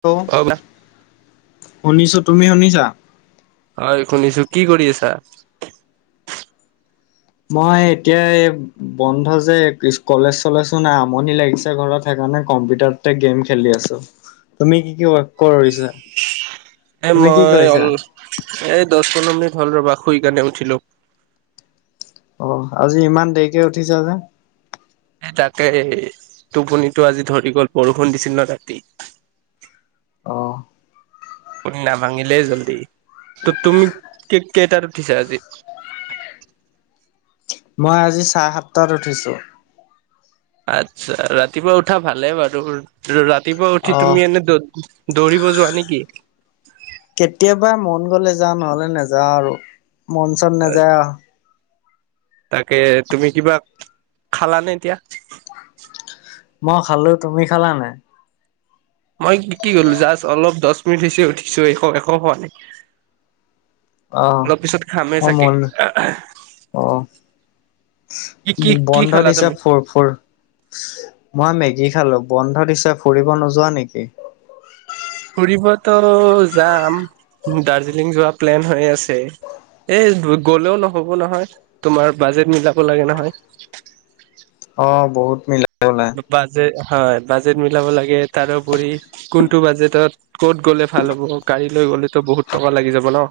ল্ল অ শুনিছো, তুমি শুনিছা? হয় শুনিছো, কি কৰি আছা? মই এতিয়া এই বন্ধ যে কলেজ চলেজও নাই আমনি লাগিছে ঘৰত। সেইকাৰণে কম্পিউটাৰ গেম খেলি আছো। তুমি কি কি ৱৰ্ক কৰিছা? এ তুমি কি মই কৰিছা? অল এ দছ পোন্ধৰ মিনিট হল ৰবা, শুই গেণে উঠিলো। অ আজি ইমান দেৰিকে উঠিছা যে? এ তাকে এই টোপনিটো আজি ধৰি গ'ল বৰষুণ দিছিল ন ৰাতি। অঁ। টোপনি নাভাঙিলেই জল্দি, ত তুমি কে কেইটাত উঠিছা আজি? মই আজি চাহ সাতটাত উঠিছো। আচ্ছা ৰাতিপুৱা উঠা ভালে বাৰু। ৰাতিপুৱা উঠি অ' তুমি এনে দৌ দৌৰিব যোৱা নেকি? কেতিয়াবা মন গলে যা নহলে নেযাওঁ আৰু, মন চন নেযায় আও। তাকে তুমি কিবা খালানে এতিয়া? মই খালো, তুমি খালা নাই? মই কি কি গলো জাষ্ট অলপ দছ মিনিট হৈছে উঠিছো, একো একো খোৱা নাই। অহ অলপ পিছত খামে অহ চাগে মইও অহ। কি কি কি বন্ধ খালা দিছে তুমি ফোৰ ফোৰ। মই মেগী খালো, বন্ধ দিছে ফুৰিব নোযোৱা নেকি? ফুৰিবতো যাম, দাৰ্জিলিং যোৱা প্লেন হৈ আছে। এই গ'লেও নহ'ব নহয়, তোমাৰ বাজেট মিলাব লাগে নহয়। অ বহুত মিলব লাগে। বাজেট হয় বাজেট মিলাব লাগে তাৰোপৰি কোনটো বাজেটত ক'ত গ'লে ভাল হ'ব, গাড়ী লৈ গ'লেতো বহুত টকা লাগি যাব ন।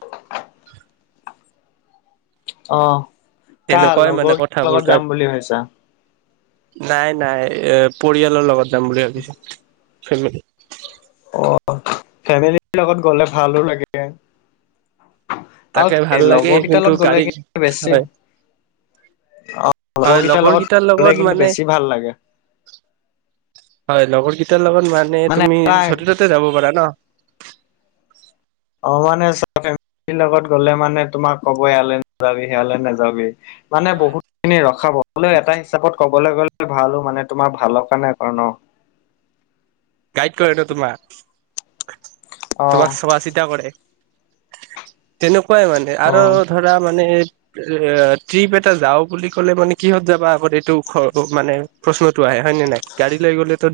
অ কা তেনেকুৱাই মানে লগৰ ক কথাবোৰ লগত গাত যাম বুলি ভাবিছা? নাই নাই এ পৰিয়ালৰ লগত যাম বুলি ভাবিছো, ফেমেলী। অ ফেমিলিৰ লগত গলে ভালো লাগে। তাকে আৰু ভাল লাগে লগৰ কেইটা কিন্তু লগত গ'লে গাড়ী কিন্তু বেছি হয় অ হয় লগকেইটাৰ লগৰ লগত কেইটাৰ গলে কিন্তু মানে বেছি ভাল লাগে। হয় লগৰকেইটাৰ লগত মানে তুমি যতে ততে যাব পাৰা ন? অ মানে চোৱা ফেমেলী লগত গলে মানে তোমাক কব ইয়ালে নেযাবি সেয়ালে নেযাবি। মানে হয় বহুত খিনি ৰখাব হ'লেও এটা হিচাপত কবলে গলে ভালো মানে তোমাৰ ভালৰ কাৰণে কয় ন। গাইড কৰে ন তোমাক, অ তোমাক চোৱা চিতা কৰে। তেনেকুৱাই মানে অ আৰু ধৰা মানে এ ট্ৰিপ এটা যাওঁ বুলি ক'লে মানে কিহত যাবা আগতে এইটো ও মানে প্ৰশ্নটো আহে হয় নে নাই? গাড়ী লৈ গ'লেতো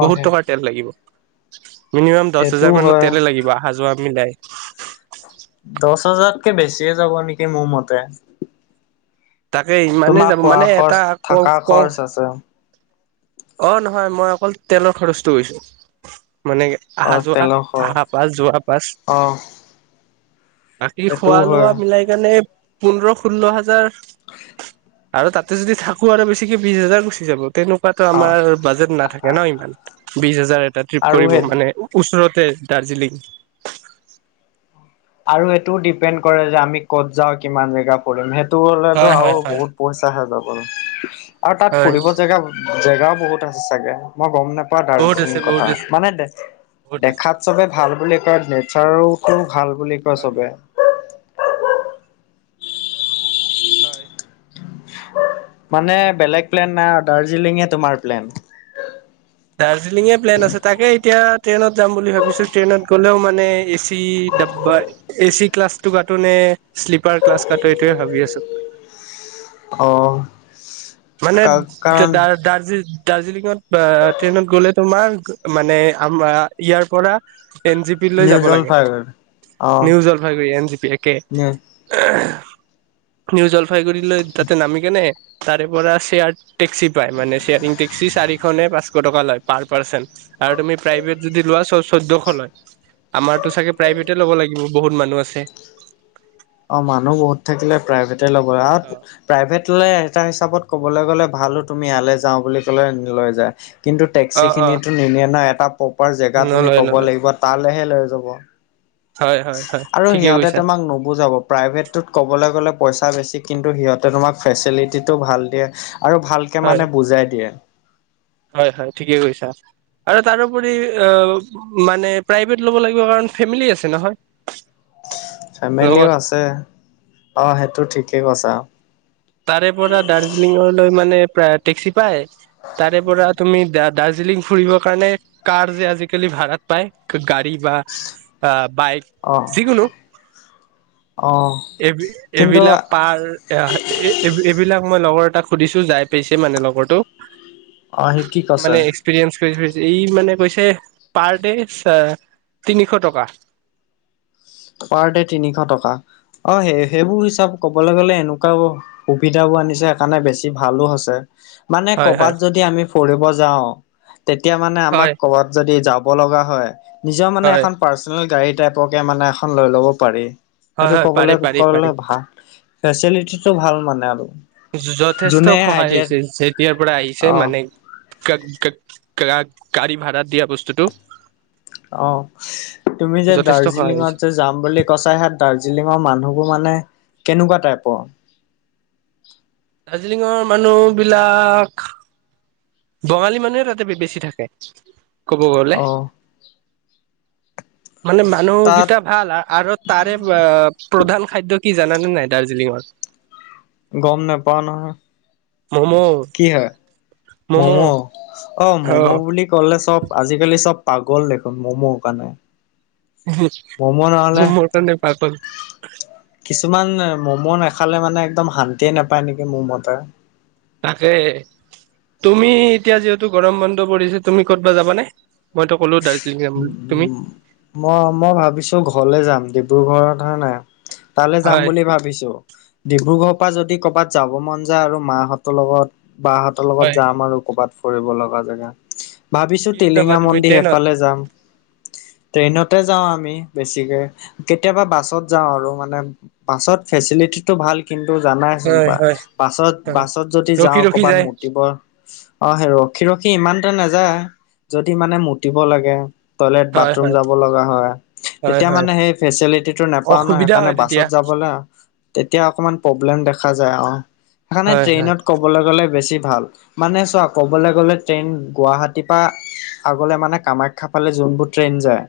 অ বহুত সেই টকাৰ তেল লাগিব। মিনিমাম দছ সেইটোও হোজাৰ মানৰ হয় তেলে লাগিব অহা যোৱা মিলাই। দছ হাজাৰতকে বেছিয়ে যাব নেকি মোৰ মতে। তাকে ইমানে তোমাৰ যাব খোৱা মানে খৰচ এটা ক থকা কওঁ খৰচ আছে অ নহয় মই অকল তেলৰ খৰচটো কৈছোঁ, মানে কে অ আহা যোৱা তেলৰ খৰচ আহা পাছ যোৱা পাছ অ বাকী সেইটোও খোৱা হয় লোৱা মিলাই কেনে পোন্ধৰ ষোল্ল হাজাৰ [inaudible] আৰু তাতে যদি থাকো আৰু বেছিকে বিশ হাজাৰ গুচি যাব, তেনকুৱাতো অ আমাৰ বাজেট নাথাকে ন ইমান। বিশ হাজাৰ এটা ট্ৰিপ আৰু কৰিব সেই মানে ওচৰতে দাৰ্জিলিং। আৰু এইটোও ডিপেণ্ড কৰে যে আমি ক'ত যাওঁ কিমান জেগা ফুৰিম, সেইটো হ'লেতো হয় হয় আৰু হয় বহুত পইচা হে যাব, আৰু তাত হয় ফুৰিব জেগা জেগাও বহুত আছে চাগে মই গম নেপ নেপাওঁ বহুত আছে দাৰ্জিলিং বহুত কথা আছে মানে দে বহুত আছে। দেখাত চবে ভাল বুলি কয় নেচাৰোতো ভাল বুলি কয় হয় চবে হয় মানে বেলেগ প্লেন নাই আও দাৰ্জিলিঙে তোমাৰ প্লেন দাৰ্জিলিঙে প্লেন আছে তাকে এতিয়া ট্ৰেইনত যাম বুলি ভাবিছো ট্ৰেইনত গ'লেও মানে এ চি ডাবা এচি ক্লাছটো কাটো নে শ্লিপাৰ ক্লাছ কাটো এইটোয়ে ভাবি আছো অহ মানে দাৰ দাৰ্জি দাৰ্জিলিঙত এ ট্ৰেইনত গ'লে তোমাৰ মানে আমাৰ ইয়াৰ পৰা এন জি পিলৈ নিউ যাব লাগে জলপাইগুৰি অ' new Jalpaiguri N G P একে নিউ নিউ জলপাইগুৰিলৈ তাতে নামি কেনে তাৰে পৰা চেয়াৰ টেক্সি পায় মানে শেয়াৰিং টেক্সি চাৰিশ নে পাঁচ শ টকা লয় পাৰ পাৰ্চেন আৰু তুমি প্ৰাইভেট যদি লোৱা চ চৈধ্যশ লয় আমাৰতো চাগে প্ৰাইভেটে ল'ব লাগিব বহুত মানুহ আছে অ মানুহ বহুত থাকিলে প্ৰাইভেটে ল'ব আৰু প্ৰাইভেট ললে এটা হিচাপত কবলৈ গলে ভালো তুমি ইয়ালৈ যাও বুলি কলে লৈ যায় কিন্তু অ অ টেক্সিখিনিয়েতো নিনিয়ে না এটা প্ৰপাৰ জেগা তুমি নলয় ক'ব নলয় লাগিব তালেহে লৈ যাব হয় হয় হয় আৰু ঠিকে সিহঁতে কৈছা তোমাক নুবুজাব প্ৰাইভেটটোত ক'বলৈ গ'লে পইচা বেছি কিন্তু সিহঁতে তোমাক ফেচিলিটিটো ভাল দিয়ে আৰু ভালকে হয় মানে বুজাই দিয়ে হয় হয় ঠিকে কৈছা আৰু তাৰোপৰি অ মানে প্ৰাইভেট ল'ব লাগিব কাৰণ ফেমিলি আছে নহয় লগত ফেমিলিও আছে অ সেইটো ঠিকেই কৈছা তাৰে পৰা দাৰ্জিলিঙলৈ মানে প্ৰায় টেক্সি পায় তাৰে পৰা তুমি দা দাৰ্জিলিং ফুৰিবৰ কাৰণে কাৰ যে আজিকালি ভাড়াত পায় গাড়ী বা আ বাইক অ' যিকোনো অ' এই কিন্তু এইবিলাক পাৰ এ এইবিলাক মই লগৰ এটাক সুধিছো যাই পাইছে মানে লগৰটো অহ সি কি কৈছে এক্সপৰিয়েঞ্চ কৰি কৈছে ই মানে কৈছে পাৰ ডে তিনিশ টকা পাৰ দে তিনিশ টকা অ সেই সেইবোৰ হিচাপ কবলৈ গ'লে এনেকোৱাও সুবিধাবোৰ আনিছে সেইকাৰণে বেছি ভালো হৈছে মানে হয় হয় কৰবাত যদি আমি ফৰিব যাও তেতিয়া মানে হয় আমাক কৰবাত যদি যাও যাব লগা হয় নিজৰ মানে হয় পৰ্চনেল গাড়ী টাইপৰকে মানে এখন লৈ লব পাৰি হয় সেইটো হয় পাৰি কবলৈ পাৰি পাৰি কবলে ভাল ফেচিলিটিটো ভাল মানে আৰু যথেষ্ট যোনে সহায় আইডিয়া হৈছে যেতিয়াৰ পৰা আহিছে অ মানে গা গা গাড়ী ভাড়া দিয়া বস্তুটো অ তুমি যে যথেষ্ট সহায় হৈছে দাৰ্জিলিঙত যে যাম বুলি কৈছা সেয়াত দাৰ্জিলিঙৰ মানুহবোৰ মানে কেনেকোৱা টাইপৰ দাৰ্জিলিঙৰ মানুহ বিলাক বঙালী মানুহে তাতে বেছি থাকে কব গলে অ মানে তাত মানুহকেইটা ভাল আৰু তাৰে প্ৰধান খাদ্য কি জানানে নাই দাৰ্জিলিঙৰ গম নেপাও নহয় কি হয় মমো মম' অ ম'ম' বুলি ক'লে চব আজিকালি চব পাগল দেখোন ম'ম' কাৰণে হুম মমো নহ'লে কিছুমান মমো নাখালে মানে একদম শান্তিয়ে নোপায় নেকি মোৰ মতে তাকে তুমি এতিয়া যিহেতু গৰম বন্ধ পৰিছে তুমি ক'তবা যাব নে মইতো কলো দাৰ্জিলিং যাম উ বুলি তুমি উ মই মই ভাবিছো ঘৰলে যাম ডিব্ৰুগড়ত হে নাই তালে যাম হয় বুলি ভাবিছো ডিব্ৰুগড়ৰ পৰা যদি কৰ'বাত যাব মন যায় আৰু মাহঁতৰ লগত বাহত লগত হয় যাম আৰু কবাত ফুৰিব লগা জগা ভাবিছো কিহত যাবা টিলিঙা তুমি মন্দিৰ ট্ৰেইনত সেইফালে যাম [inaudible] ট্ৰেইনতে যাও আমি বেছিকে কেতিয়াবা বাছত যাওঁ আৰু মানে পাছত ফেচিটি ভাল কিন্তু জানাইচোন হয় বা হয় বাছত হয় বাছত যদি ৰখি যাওঁ ৰখি কবাত যায় মতিব অ সেই ৰখি ৰখি ইমানতে নাযায় যদি মানে মুতিব লাগে টয়লেট হয় বাথৰুম হয় যাব লগা হয় হয় তেতিয়া হয় মানে সেই ফেচিলিটিটো নোপাও ন অসুবিধা সেইকাৰণে হয় তেতিয়া বাছত যাবলৈ তেতিয়া অকমান প্ৰব্লেম দেখা যায় আৰু সেইকাৰণে হয় হয় ট্ৰেইনত কবলৈ গলে বেছি ভাল মানে চোৱা ক'বলৈ গ'লে ট্ৰেইন গুৱাহাটীৰ পৰা আগলৈ মানে কামাখ্যা খা পালে যোনবোৰ ট্ৰেইন যায়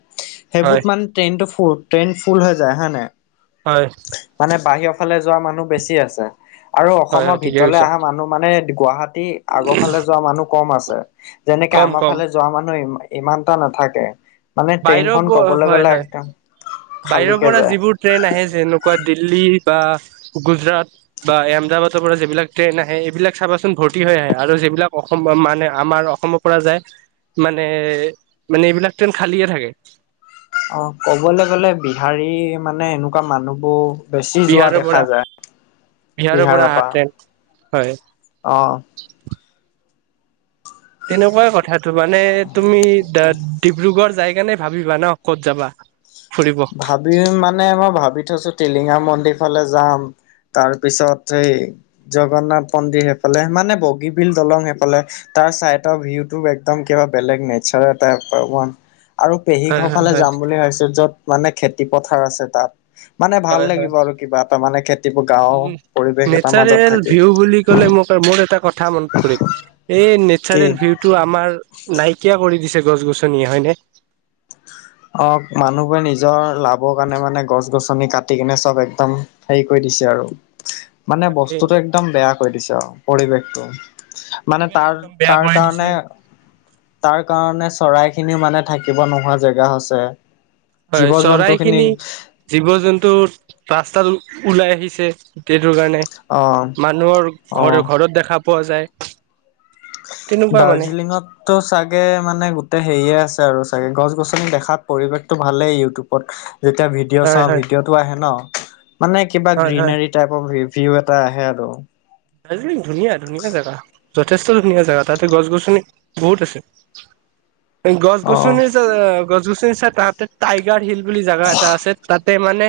হয় সেইবোৰত মানে ট্ৰেইনটো ফুল ট্ৰেইন ফুল হৈ যায় হয় নাই হয় মানে বাহিৰৰ ফালে যোৱা মানুহ বেছি আছে আৰু হয় অসমৰ হয় ঠিকে ভিতৰেলে কৈছা অহা মানুহ মানে গুৱাহাটী আগৰ ফালে যোৱা মানুহ কম আছে যেনেকে কম আমাৰ কম ফালে যোৱা মানুহ ই ইমানটা নাথাকে মানে ট্ৰেইন বাহিৰৰ খ কবলৈ হয় গ'লে হয় একদম বাহিৰৰ খালীকে পৰা যায় যিবোৰ ট্ৰেইন আহে যেনেকুৱা দিল্লী বা গুজৰাট বা আহমদাবাদৰ পৰা যিবিলাক ট্ৰেইন আহে এইবিলাক চাবাচোন ভৰ্তি হৈ আহে আৰু যিবিলাক অসম মানে আমাৰ অসমত পৰা যায় মানে মানে এইবিলাক টন খালিয়ে থাকে অ ক'বলৈ গ'লে বিহাৰী মানে এনেকুৱা মানুহবোৰ বেছি যোৱা বিহাৰৰ পৰা দেখা যায় বিহাৰৰ পৰা হয় অ তেনেকুৱাই কথাটো মানে তুমি ডিব্ৰুগড় যাই কেণে ভাবিবা ন ক'ত যাবা ফুৰিব ভি মানে মই ভাবি থৈছো টিলিঙা মন্দিৰ ফালে যাম তাৰ পিছত সেই জগন্নাথ মন্দিৰ সেইফালে মানে বগীবিল দলং সেইফালে তাৰ চাইডৰ ভিউতটো একদম কিবা বেলেগ নেচাৰ আৰু পেহী ঘৰ হয় ফালে হয় যাম বুলি ভাবছো য'ত মানে খেতি পথাৰ আছে তাত মানে ভাল হয় হয় লাগিব আৰু কিবা এটা মানে খেতি গাওৰ উম, পৰিৱেশ এটাৰ মাজত থাকে লে মোক মোৰ এটা কথা মনত পৰিল এই কি নেচাৰেল বিউটি তটো আমাৰ নাইকিয়া কৰি দিছে গছ গছনিয়ে হয় নে অ মানুহবোৰে নিজৰ লাভৰ কাৰণে মানে গছ গছনি কাটি কিনে চব একদম হেৰি কৰি দিছে আৰু [inaudible] মানে বস্তুতটো একদম বেয়া কৰি দিছে আৰু পৰিৱেশটো মানে পৰিৱেশ তাৰ একদম বেয়া তাৰ কৰি দিছে। কাৰণে- তাৰ কাৰণে চৰাইখিনিও মানে থাকিব নোহোৱা জেগা হৈছে। হয়, জীৱ জন্তু চৰাই খিনি- জীৱ জন্তু ৰাস্তাত ওলাই আহিছে। সেইটো কাৰণে, অ মানুহৰ অ ঘৰে ঘৰত দেখা পোৱা যায়। তেনেকুৱা মানে দাৰ্জিলিঙত- তো চাগে মানে গোটেই হেৰিয়ে আছে আৰু চাগে গছ গছনি দেখাত পৰিৱেশতটো ভালেই ইউটিউবত। যেতিয়া ভিডিঅ'- ভিডিঅ' হয়, চাওঁ হয়, ভিডিঅ' টো আহে ন, মানে কিবা হয়, হয়। গ্ৰীনোৰী টাইপ অ ভিউ এটা আহে আৰু- দাৰ্জিলিং ধুনীয়া ধুনীয়া জাগা। যথেষ্ট ধুনীয়া জেগা তাতে গছ গছনি বহুত আছে গছ অ গছনিৰ গছ গছনিছাই তাহতে টাইগাৰ হিল বুলি জেগা এটা আছে তাত। তে মানে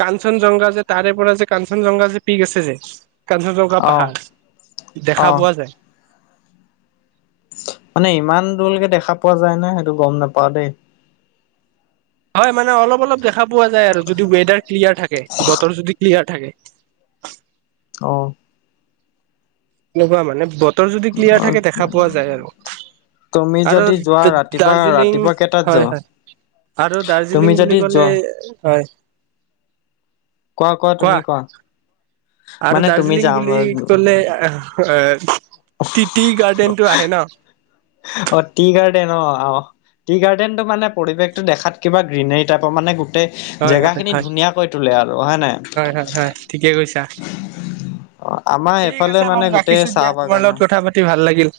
কাঞ্চন জংঘা যে তাৰে পৰা যে কাঞ্চন জংঘা যে পিক আছে যে। কাঞ্চ জংগা অ পাহাৰ অ দেখা পোৱা যায়। মানে ইমান দূৰলৈকে দেখা পোৱা যায় নে, সেইটো গম নাপাও দেই। হয় মানে অলপ অলপ দেখা পোৱা যায় আৰু যদি ৱেডাৰ ক্লিয়াৰ থাকে, বতৰ যদি ক্লিয়াৰ থাকে। অঁ। এনেকুৱা মানে বতৰ যদি ক্লিয়াৰ থাকে, দেখা পোৱা যায় আৰু। তুমি যদি যোৱা আৰু ৰাতিপুৱা দা-দাৰ্জিলিং ৰাতিপুৱা কেইটাত হয়ঁ যোৱা হয়ঁ। আৰু তুমি দাৰ্জিলিং যদি বুলি ক'লে যোৱা হয়। কোৱা, কোৱা তুমি কোৱা। আৰু মানে তুমি দাৰ্জিলিং যাম বুলি ক'লে এ টিটি গাৰ্ডেনটো আহে ন। অঁ! টি গাৰ্ডেন অহ', অহ'। টি গাৰ্ডেনটো মানে পৰিশ টো দেখাত কিবা গ্ৰীনেৰ টাইপৰ মানে। হয় হয় জেগা খিনি হয় ধুনীয়াকৈ তোলে আৰু হয় নাই। হয় হয় হয় ঠিকে কৈছা অঁ! আমাৰ ঠিক এইফালে আছে বাৰু মানে গোটেই ৰাখিছো দিয়া চাহ তোমাৰ বাগান লগত আও কথা পাতি ভাল লাগিল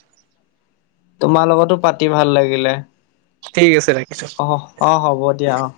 তোমাৰ লগতো পাতি ভাল লাগিলে। ঠিক আছে ৰাখিছো। অঁ অ' হ'ব দিয়া অ'।